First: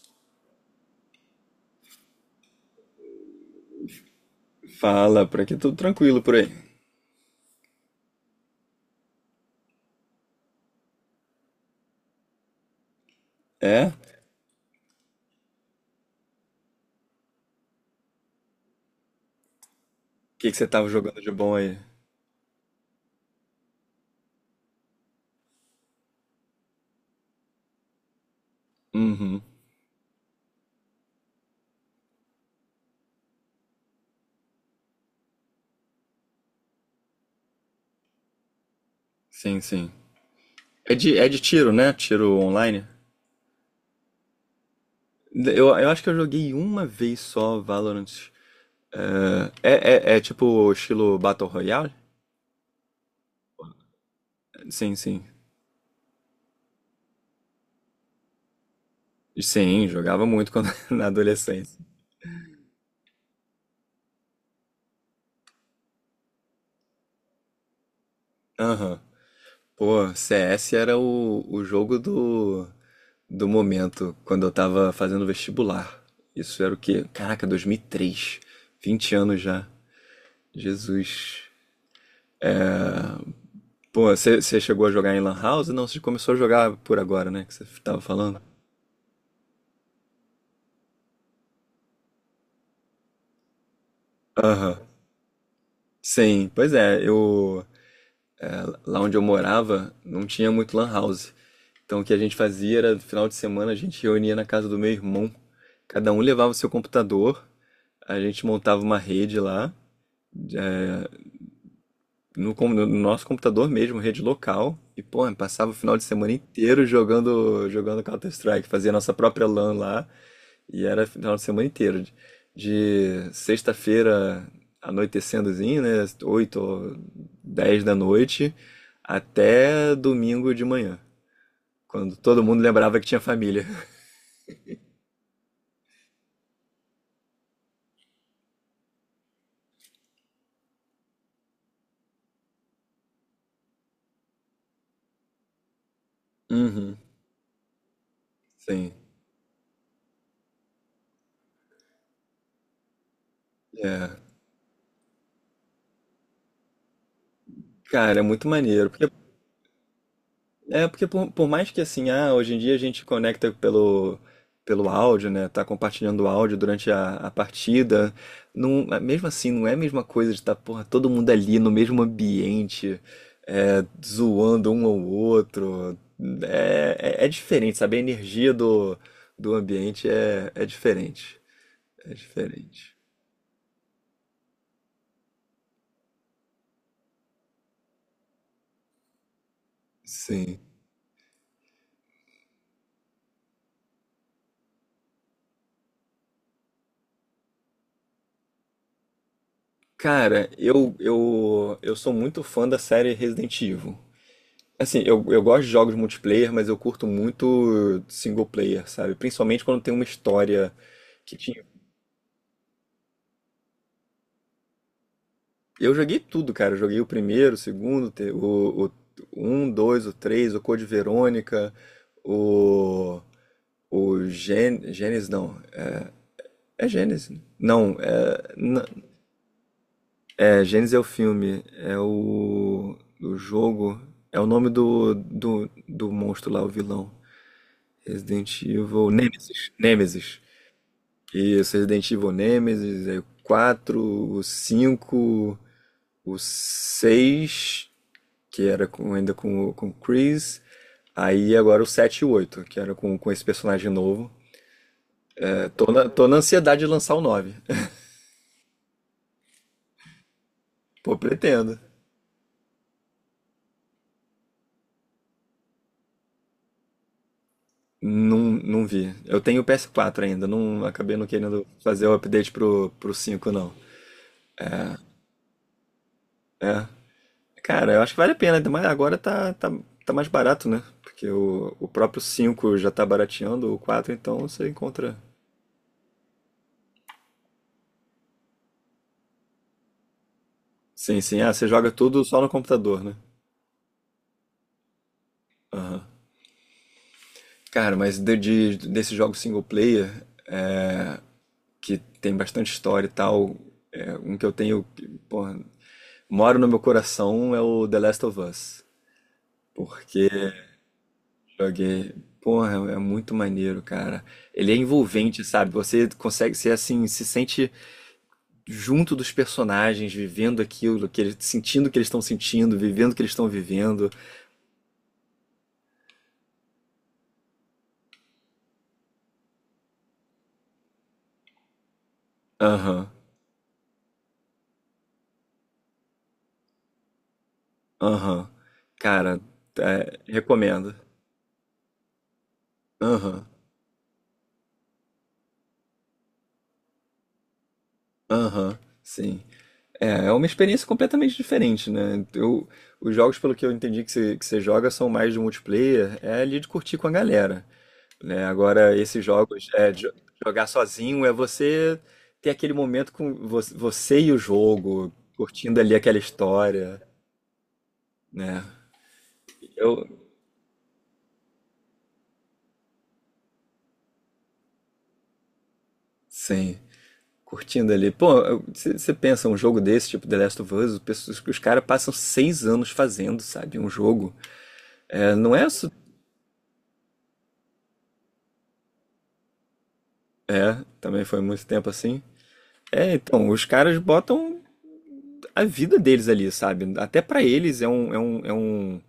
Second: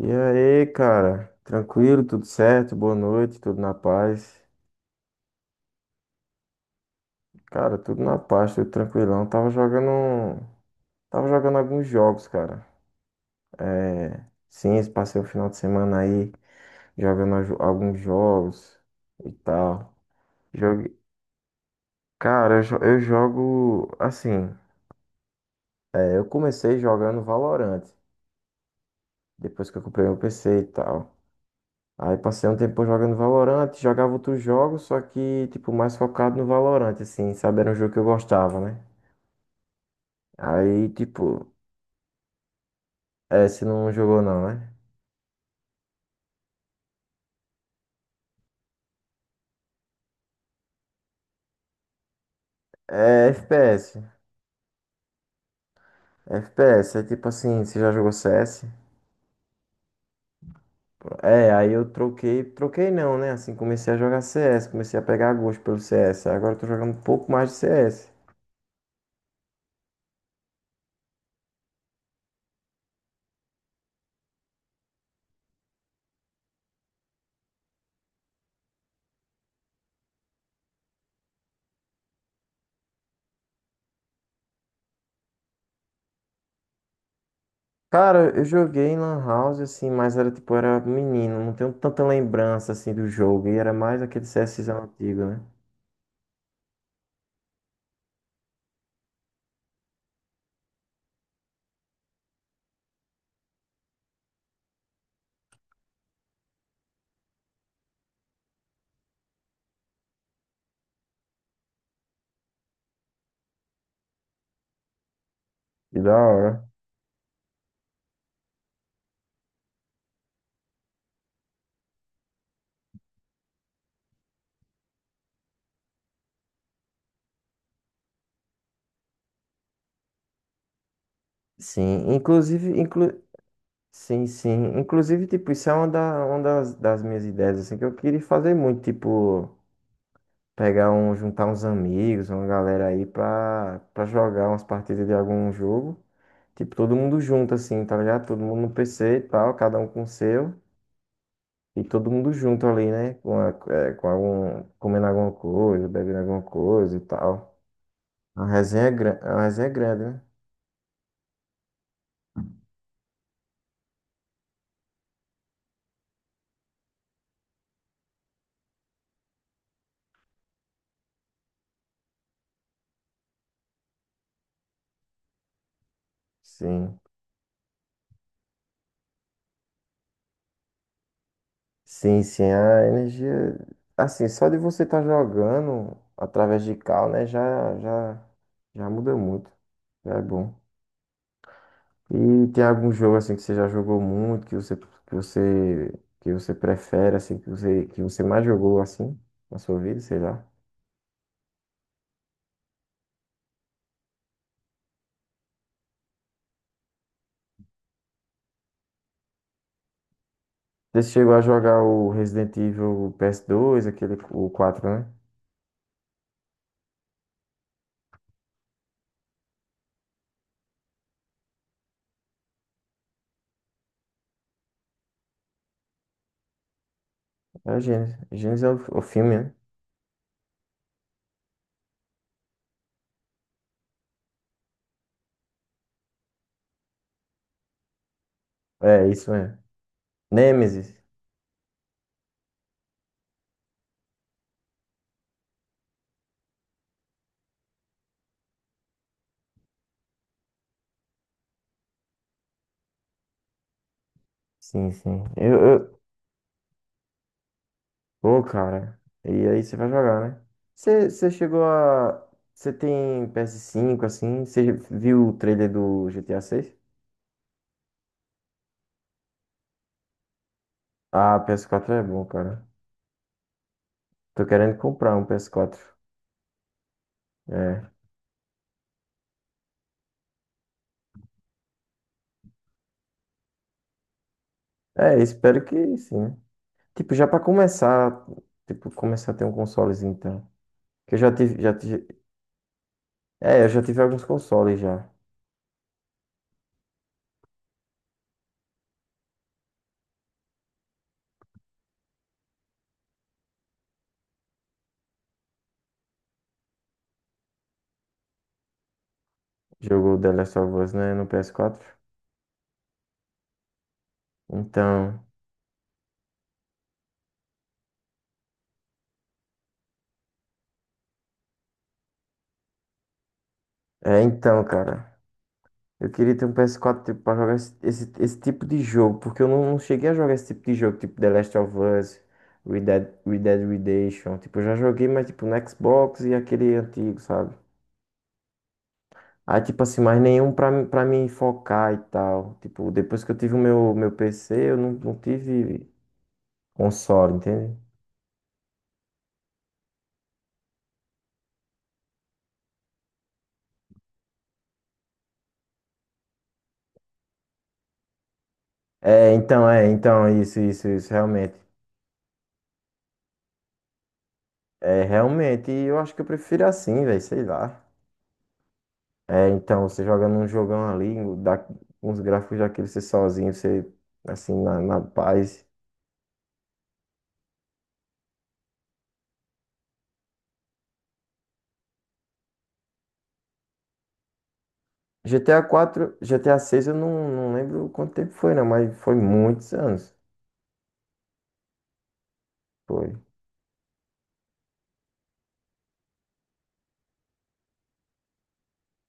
E aí, cara? Tranquilo, tudo certo? Boa noite, tudo na paz. Fala, por aqui tudo tranquilo por aí. Cara, tudo na paz, tudo tranquilão. Tava jogando alguns jogos, cara. É? O É, sim, passei o final de semana aí jogando alguns jogos e tal. que que você tava Jogue... jogando de bom aí? Cara, eu jogo assim. É, eu comecei jogando Valorant, Uhum. depois que eu comprei meu PC e tal. Aí passei um tempo jogando Valorant, jogava outros jogos, só que, tipo, mais focado no Valorant, assim, sabe? Era um jogo que eu gostava, né? Sim. Aí, É de tipo, tiro, né? Tiro online. Você não jogou não, né? Eu acho que eu joguei uma vez só Valorant. É tipo estilo Battle Royale? É FPS. Sim. FPS, é tipo assim, você já jogou CS? Sim, jogava muito quando, na É, aí adolescência. eu troquei, troquei não, né? Assim, comecei a jogar CS, comecei a pegar gosto pelo CS. Agora eu tô jogando um pouco mais de CS. Aham. Pô, CS era o jogo do momento, quando eu tava fazendo vestibular. Isso era o quê? Caraca, 2003. 20 anos já. Jesus. Pô, você chegou a jogar em Lan House? Não, você começou a jogar por agora, né? Que você tava Cara, falando. eu joguei em Lan House, assim, mas era tipo, era menino, não tenho tanta lembrança, assim, do jogo. E era mais aquele Aham. CSzão antigo, né? Sim, pois é, eu. Lá onde eu morava, não tinha muito Lan House. Então o que a gente fazia era, no final de semana, a gente reunia na casa do meu irmão. Cada um levava o seu computador, a gente montava uma rede lá, já- no nosso computador mesmo, rede local. E, pô, passava o final Que de da semana hora. inteiro jogando, jogando Counter-Strike. Fazia nossa própria LAN lá. E era final de semana inteiro, de sexta-feira anoitecendozinho, né, 8 ou 10 da noite, até domingo de manhã, Sim, quando todo mundo inclusive, lembrava que inclu... tinha família. sim, sim. Inclusive, tipo, isso é uma das minhas ideias, assim, que eu queria fazer muito, tipo, pegar um, juntar uns amigos, uma galera aí pra jogar umas partidas de algum jogo. Tipo, todo Uhum, mundo junto, assim, tá ligado? Todo mundo no sim. PC e tal, cada um com o seu. E todo mundo junto ali, né? Com É. algum, comendo alguma coisa, bebendo alguma coisa e tal. Cara, é A muito resenha maneiro. é, Porque gran... a resenha é grande, né? é, porque por mais que assim, ah, hoje em dia a gente conecta pelo, pelo áudio, né? Tá compartilhando o áudio durante a partida. Não, é, mesmo assim, não é a mesma coisa de estar, porra, todo mundo ali no mesmo ambiente, é, zoando um ao outro. Sim. É diferente, sabe? A energia do, do ambiente é diferente. É Sim, sim, a diferente. energia. Assim, só de você estar jogando através de cal, né? Já muda muito. Já é bom. Sim. E tem algum jogo assim que você já jogou muito, que você prefere, assim, que você mais jogou assim na sua vida, sei lá. Cara, eu sou muito fã da série Resident Evil. Assim, eu gosto de jogos multiplayer, mas eu curto muito single player, sabe? Principalmente quando tem uma história Você chegou que a tinha. jogar o Resident Evil PS2 aquele, o 4, né? Eu joguei tudo, cara. Eu joguei o primeiro, o segundo, o um, dois, o três, o Code Verônica, o. O Gen... Gênesis, não. É Gênesis? É o Não, Genesis. é. Genesis é o N- filme, né? É, Gênesis é o filme. É o. O jogo. É o nome do monstro lá, o vilão. Resident É, Evil. isso mesmo. Nemesis. Nemesis. Nemesis. Isso, Resident Evil Nemesis, aí o 4, o 5, o 6, que era ainda com o Chris. Aí agora o 7 e o 8 que era com esse personagem novo. Sim, sim. É, tô na ansiedade de lançar o nove. Pô, cara. E aí você vai jogar, né? Você Pô, você chegou pretendo. a. Você tem PS5 assim? Você viu o trailer do GTA 6. Não, não vi. Eu tenho o PS4 ainda, não acabei não Ah, ps querendo quatro é fazer o bom, update cara. pro, pro 5 não. Tô querendo comprar um PS4. É. É. Cara, eu acho que vale a pena, ainda mais agora tá mais barato, né? Porque o próprio 5 já tá barateando, o 4, então você encontra. É, espero que sim, né? Tipo, já pra começar, tipo, começar a ter um consolezinho, então. Que eu Sim, sim. Ah, você joga tudo só no computador, né? Já tive alguns consoles já. Aham. Cara, mas desse jogo single player, é, que tem bastante história e tal, é, um que eu tenho, que, porra, moro no meu coração é o The Last of Us. Jogou Porque The Last of Us, né, no PS4. joguei. Porra, é muito maneiro, cara. Ele é Então, envolvente, sabe? Você consegue ser assim, se sente junto dos personagens, vivendo aquilo, que eles, sentindo o que eles estão sentindo, vivendo o que eles estão vivendo. Cara. Eu queria ter um PS4 tipo, pra jogar esse tipo de jogo, porque eu não cheguei a jogar esse tipo de jogo, tipo The Last of Us, Red Dead, Aham. Red Dead Redemption. Tipo, eu já joguei, mas tipo no Xbox e aquele antigo, sabe? Aham. Cara, Aí, tipo assim, mas é, nenhum pra, mim- recomendo. pra me focar e tal. Tipo, depois que eu Aham. tive o meu PC, eu não tive console, entende? Aham. Sim. É, é uma experiência completamente diferente, né? Eu, os jogos, pelo que eu entendi que você joga, são mais de multiplayer, é ali de curtir com a galera, né? Agora, esses É, então, jogos, é, isso, jogar isso, isso, sozinho é realmente. você ter aquele momento com você e o É, jogo, realmente, curtindo ali eu acho aquela que eu prefiro história, assim, velho, sei lá. né? É, então, você Eu, joga num jogão ali, dá uns gráficos daquele, você sozinho, você, assim, na paz. sim. Curtindo ali. Pô, você pensa, um jogo desse, tipo The Last of Us, os caras passam 6 anos fazendo, sabe? Um jogo. É, não GTA é. Isso 4, GTA 6, eu não lembro quanto tempo foi, né? Mas foi muitos anos. é, também foi muito tempo assim. Foi, É, então, os caras botam a vida deles ali, sabe? Até pra eles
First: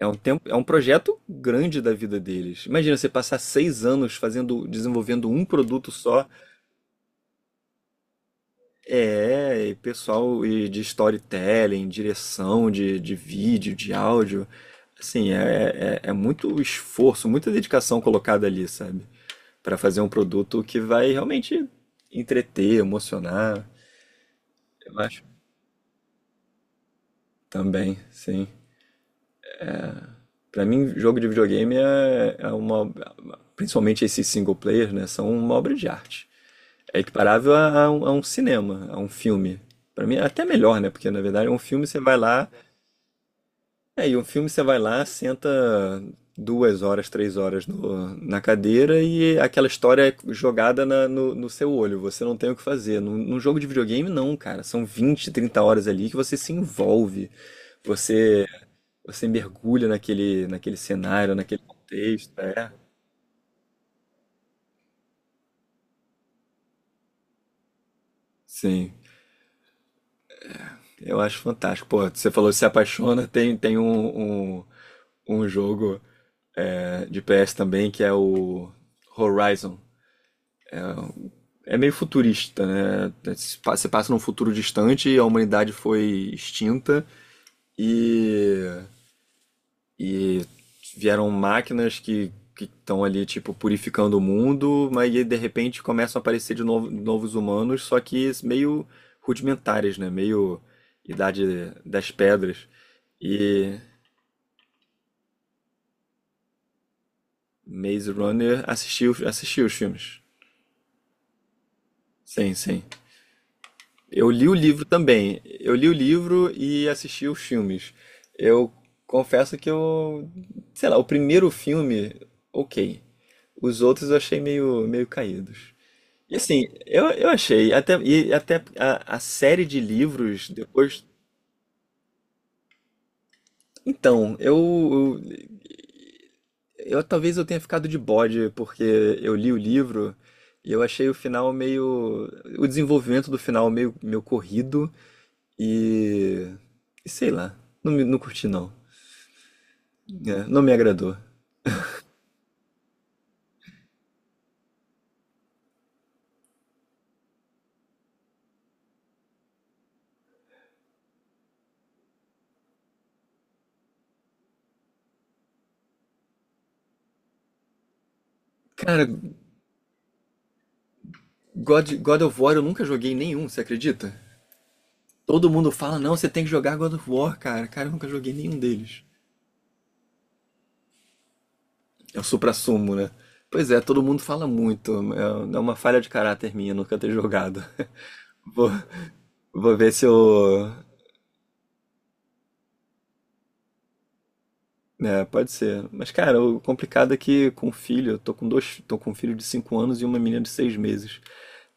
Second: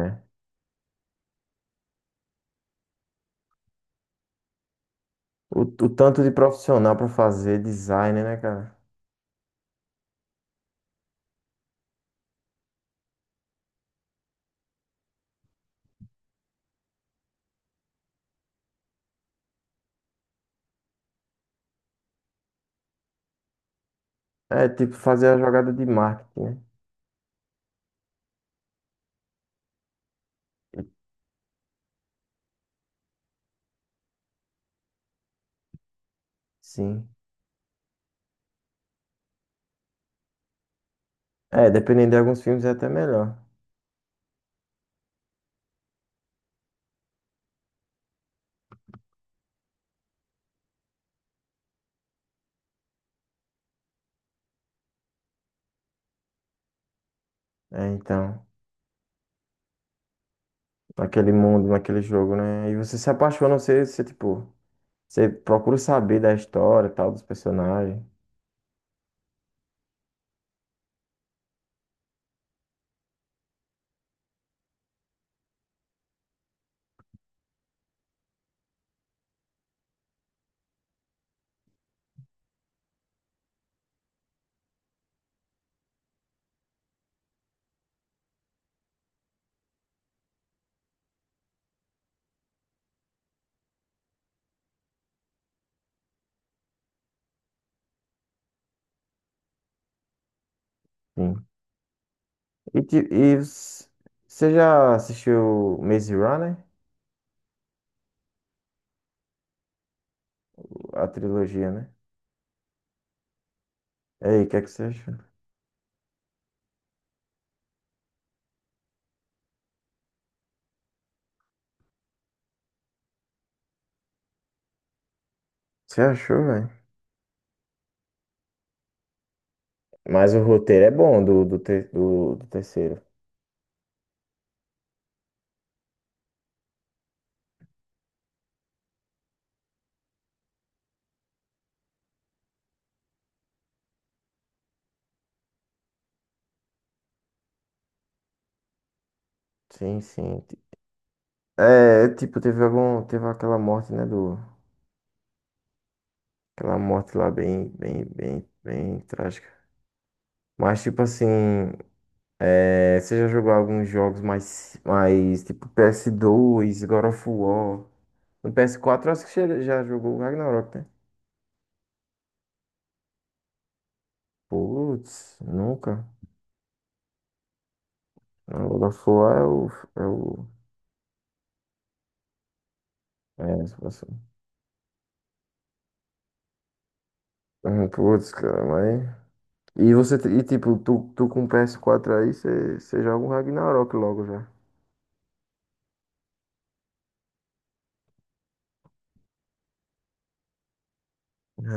é um tempo, é um projeto grande da vida deles. Imagina você passar 6 anos fazendo, desenvolvendo um O produto tanto só de profissional pra fazer design, né, cara? é, e pessoal e de storytelling, direção de vídeo, de áudio, assim, é muito esforço, muita dedicação colocada ali, sabe? Pra fazer um produto que vai realmente entreter, emocionar, É, tipo, eu acho. fazer a jogada de marketing, né? Também, sim. Pra mim, jogo de videogame é uma, principalmente esses single players, né, são uma obra de arte. É Sim. equiparável a um cinema, a um filme. Pra mim, é até melhor, né? Porque na verdade, um É, filme você dependendo de vai alguns lá filmes é até melhor. é, e um filme você vai lá, senta 2 horas, 3 horas na cadeira e aquela história é jogada no seu olho. Você não tem o que fazer. Num jogo de videogame, não, cara. São 20, 30 horas ali que você se envolve. É, então, Você, você mergulha naquele, naquele naquele cenário, naquele mundo, naquele jogo, contexto. né? É. E você se apaixona, você tipo, você procura saber da história, e tal, dos personagens. Sim, eu acho fantástico. Pô, você falou que se apaixona, tem um, um, um jogo é, de PS também que é o Horizon. É meio futurista, né? Você passa num futuro distante, a humanidade foi extinta e, e vieram máquinas que estão ali, tipo, purificando o mundo, mas aí, de repente começam a aparecer de novo, novos humanos, só que meio rudimentares, né? Meio Sim. Idade das Pedras. E, ti- e E s- Você já assistiu Maze Runner? Maze Runner assistiu, assistiu os filmes. A trilogia, né? Sim, sim. E Eu aí, o li o que é que você livro achou? também. Eu li o livro e assisti os filmes. Eu confesso que eu, sei lá, o primeiro filme, ok. Os outros eu achei meio, meio caídos. Você E achou, assim, velho? eu achei, até, e até a série de Mas o livros roteiro é depois. bom do terceiro. Então, eu eu talvez eu tenha ficado de bode porque eu li o livro e eu achei o final meio, o desenvolvimento do final meio corrido e, e sei lá, não curti não, Sim, sim. é, não me agradou. É, tipo, teve aquela morte, né, aquela morte lá bem, bem, bem, bem trágica. Mas, tipo assim, é, você já jogou alguns jogos mais, tipo, PS2, God of War. No Cara, PS4, eu acho que você já jogou o Ragnarok, né? God of War eu nunca joguei nenhum, você acredita? Putz, Todo mundo fala, nunca. não, você tem que jogar God of War, cara. Cara, eu nunca joguei nenhum Não, O da deles. Foá é o. É, o, É o suprassumo, né? é Pois se é, todo você... mundo fala muito. É uma falha de caráter minha nunca ter jogado. Putz, cara, Vou, mas. vou ver E se você, te- e eu. tipo, tu com o PS4 aí, você joga um Ragnarok logo já. É, pode ser. Mas, cara, o complicado é que com filho, eu tô com dois, tô com um filho de 5 anos e uma menina de 6 meses.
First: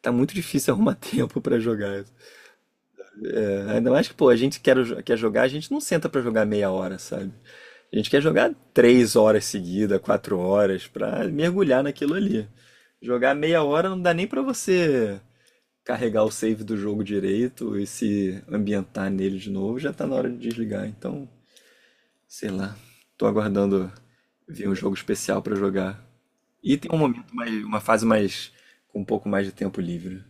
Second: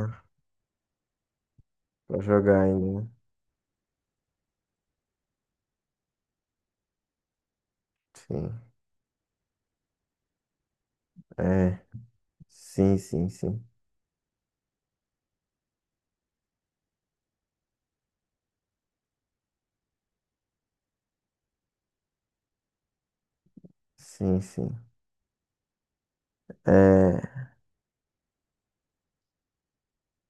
Tá muito difícil arrumar tempo pra jogar. Pra jogar ainda, né? É, ainda mais que, pô, a gente quer, quer jogar, a gente não senta pra jogar 1/2 hora, sabe? A gente quer jogar Sim. 3 horas seguidas, 4 horas, pra É. mergulhar naquilo ali. Sim, sim, Jogar meia sim. hora não dá nem pra você carregar o save do jogo direito e se ambientar nele de novo, já tá na hora de desligar. Então, sei lá. Tô aguardando Sim, vir sim. um jogo especial pra jogar. E tem um momento É. mais, uma fase mais com um pouco mais de tempo livre.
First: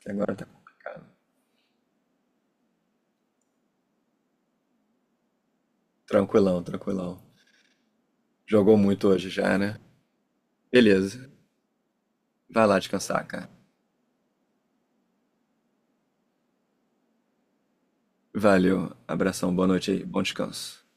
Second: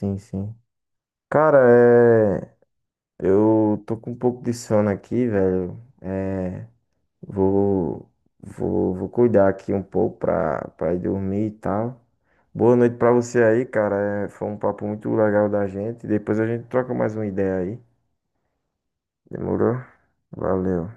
Que agora tá sim. complicado. Cara, é. Eu tô com um pouco de sono aqui, velho. Tranquilão, É. tranquilão. Vou, Jogou vou muito hoje cuidar já, aqui né? um pouco pra ir Beleza. dormir e tal. Vai Boa lá noite pra descansar, você cara. aí, cara. É, foi um papo muito legal da gente. Depois a gente troca mais uma ideia aí. Valeu. Abração, boa Demorou? noite aí. Bom descanso. Valeu.